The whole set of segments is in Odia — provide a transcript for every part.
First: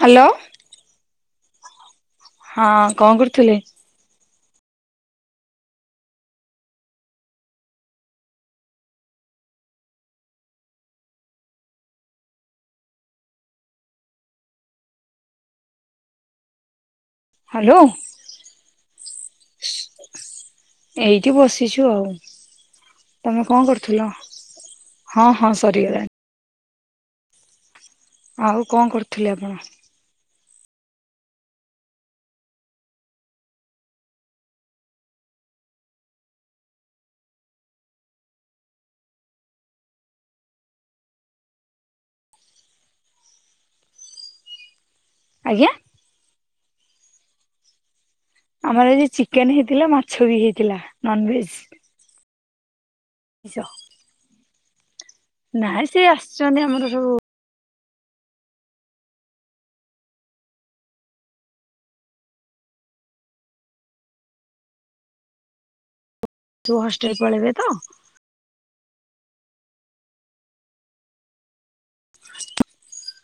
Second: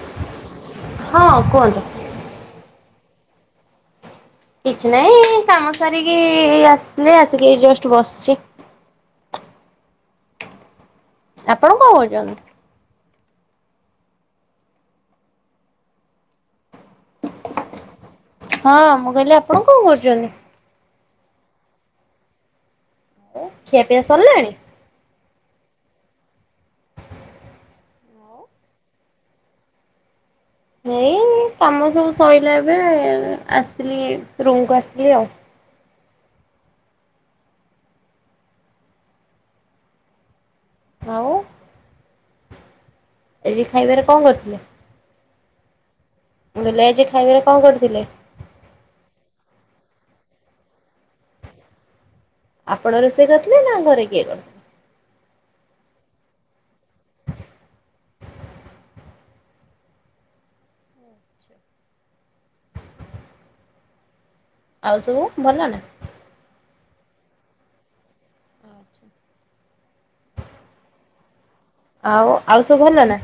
ହ୍ୟାଲୋ। ହଁ କୁହନ୍ତୁ। ହଁ କଣ କରୁଥିଲେ? କିଛି ନାହିଁ କାମ ସାରିକି ଆସିଥିଲି ଆସିକି ଜଷ୍ଟ ବସିଛି। ଆପଣ କଣ କହୁଛନ୍ତି? ହ୍ୟାଲୋ ହଁ ମୁଁ କହିଲି ଆପଣ କଣ କରୁଛନ୍ତି? ଏଇଠି ବସିଛୁ ଆଉ। ତମେ କଣ ଖିଆପିଆ କରୁଥିଲ? ସରିଲାଣି? ହଁ ହଁ ସରିଗଲାଣି। ଆଉ କଣ କରୁଥିଲେ ଆପଣ? ଏଇ କାମ ସବୁ ସରିଲା ଏବେ ଆସିଥିଲି ରୁମ୍ କୁ ଆସିଥିଲି ଆଉ। ଆଉ। ଆଜି ଖାଇବାରେ କଣ କରିଥିଲେ? ଆଜ୍ଞା। କହିଲି ଆଜି ଖାଇବାରେ କଣ କରିଥିଲେ? ଆମର ଚିକେନ ହେଇଥିଲା ମାଛ ବି ହେଇଥିଲା ନନଭେଜ। ଆପଣ ରୋଷେଇ କରିଥିଲେ ନା ଘରେ କିଏ କରିଥିଲେ? ନାଇଁ ସେ ଆସିଛନ୍ତି ଆମର ସବୁ ଆଉ ସବୁ ଭଲ ନା? ପୁଅ ହଷ୍ଟେଲ ପଳେଇବେ ତ ଆଉ ଆଉ ସବୁ ଭଲ ନା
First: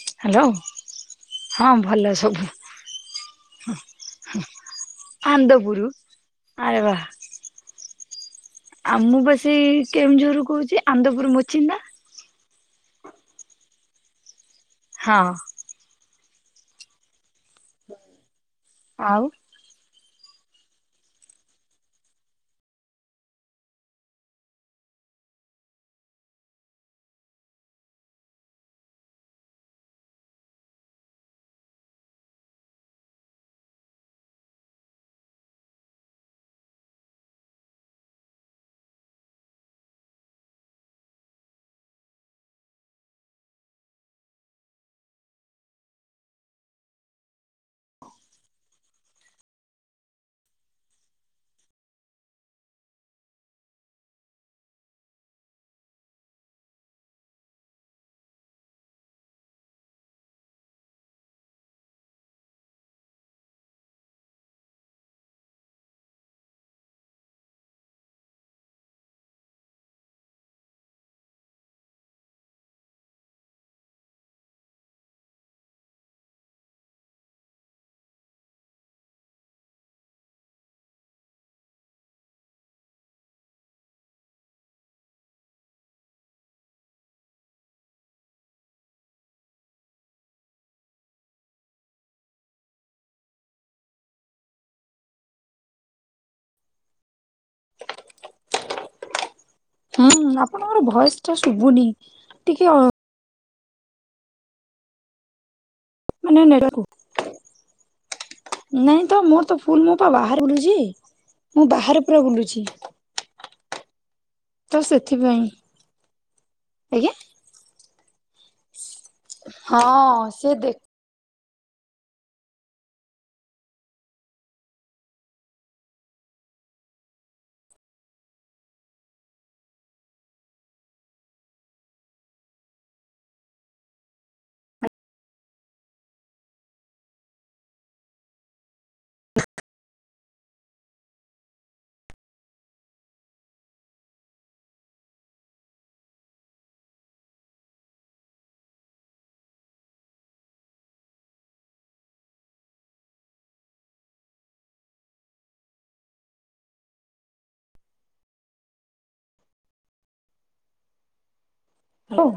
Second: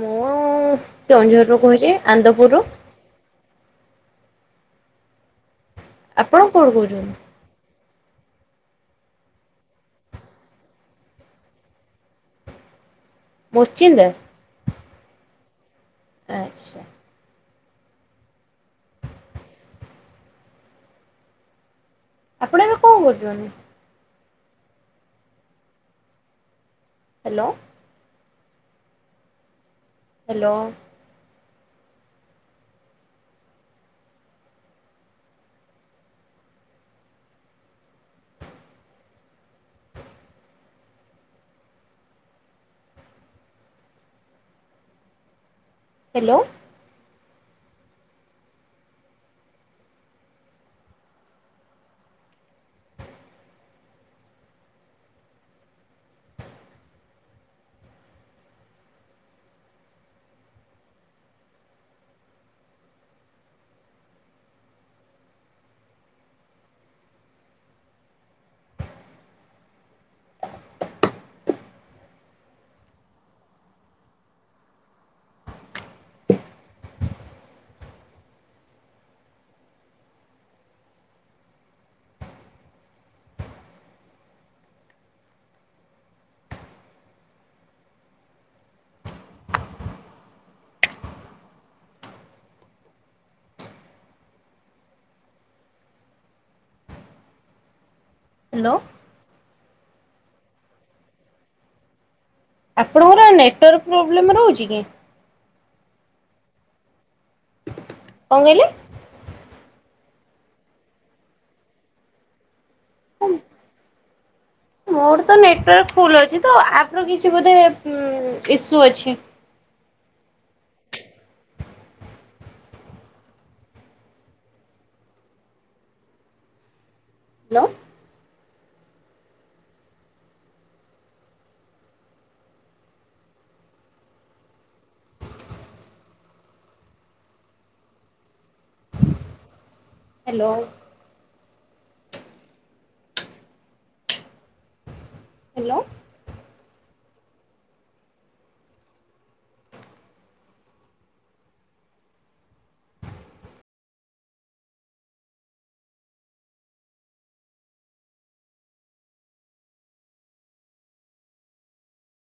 ମୁଁ ହ୍ୟାଲୋ କେଉଁଝରରୁୁ ହଁ କହୁଛି ଭଲ ସବୁ ଆନ୍ଦପୁରରୁୁ ଆନ୍ଦପୁର। ଆପଣ କୋଉଠୁ ଆରେ ବାହା। କହୁଛନ୍ତି? ଆ ମୁଁବା ସେଇ କେଉଁଝରରୁ କହୁଛି ଆନ୍ଦପୁର ମୋଚି ନା। ମୋରଚୀଣ୍ଡା। ହଁ। ଆଚ୍ଛା। ଆଉ। ଆପଣ ଏବେ କଣ କରୁଛନ୍ତି? ହ୍ୟାଲୋ। ହ୍ୟାଲୋ। ହ୍ୟାଲୋ। ହ୍ୟାଲୋ। ହଁ ଆପଣଙ୍କର ଭୟସ ଟା ଶୁଭୁନି? ଟିକେ ଆପଣଙ୍କର ନେଟୱାର୍କ ପ୍ରୋବ୍ଲେମ୍ ରହୁଛି କି? ମାନେ ନେକୁ [inaudible] କଣ କହିଲେ? ନାଇଁ ତ ମୋର ତ ଫୁଲ ମୁଁ ପା ବାହାରେ ବୁଲୁଛି ମୁଁ ବାହାରେ ପୁରା ବୁଲୁଛି। ତ ମୋର ତ ସେଥିପାଇଁ ନେଟୱାର୍କ ଫୁଲ ଅଛି ତ ଆପର ଆଜ୍ଞା କିଛି ବୋଧେ ଇସ୍ୟୁ ଅଛି। ହଁ ସେ ଦେଖ ହ୍ୟାଲୋ। ହ୍ୟାଲୋ। ହ୍ୟାଲୋ। ହାଲୋ।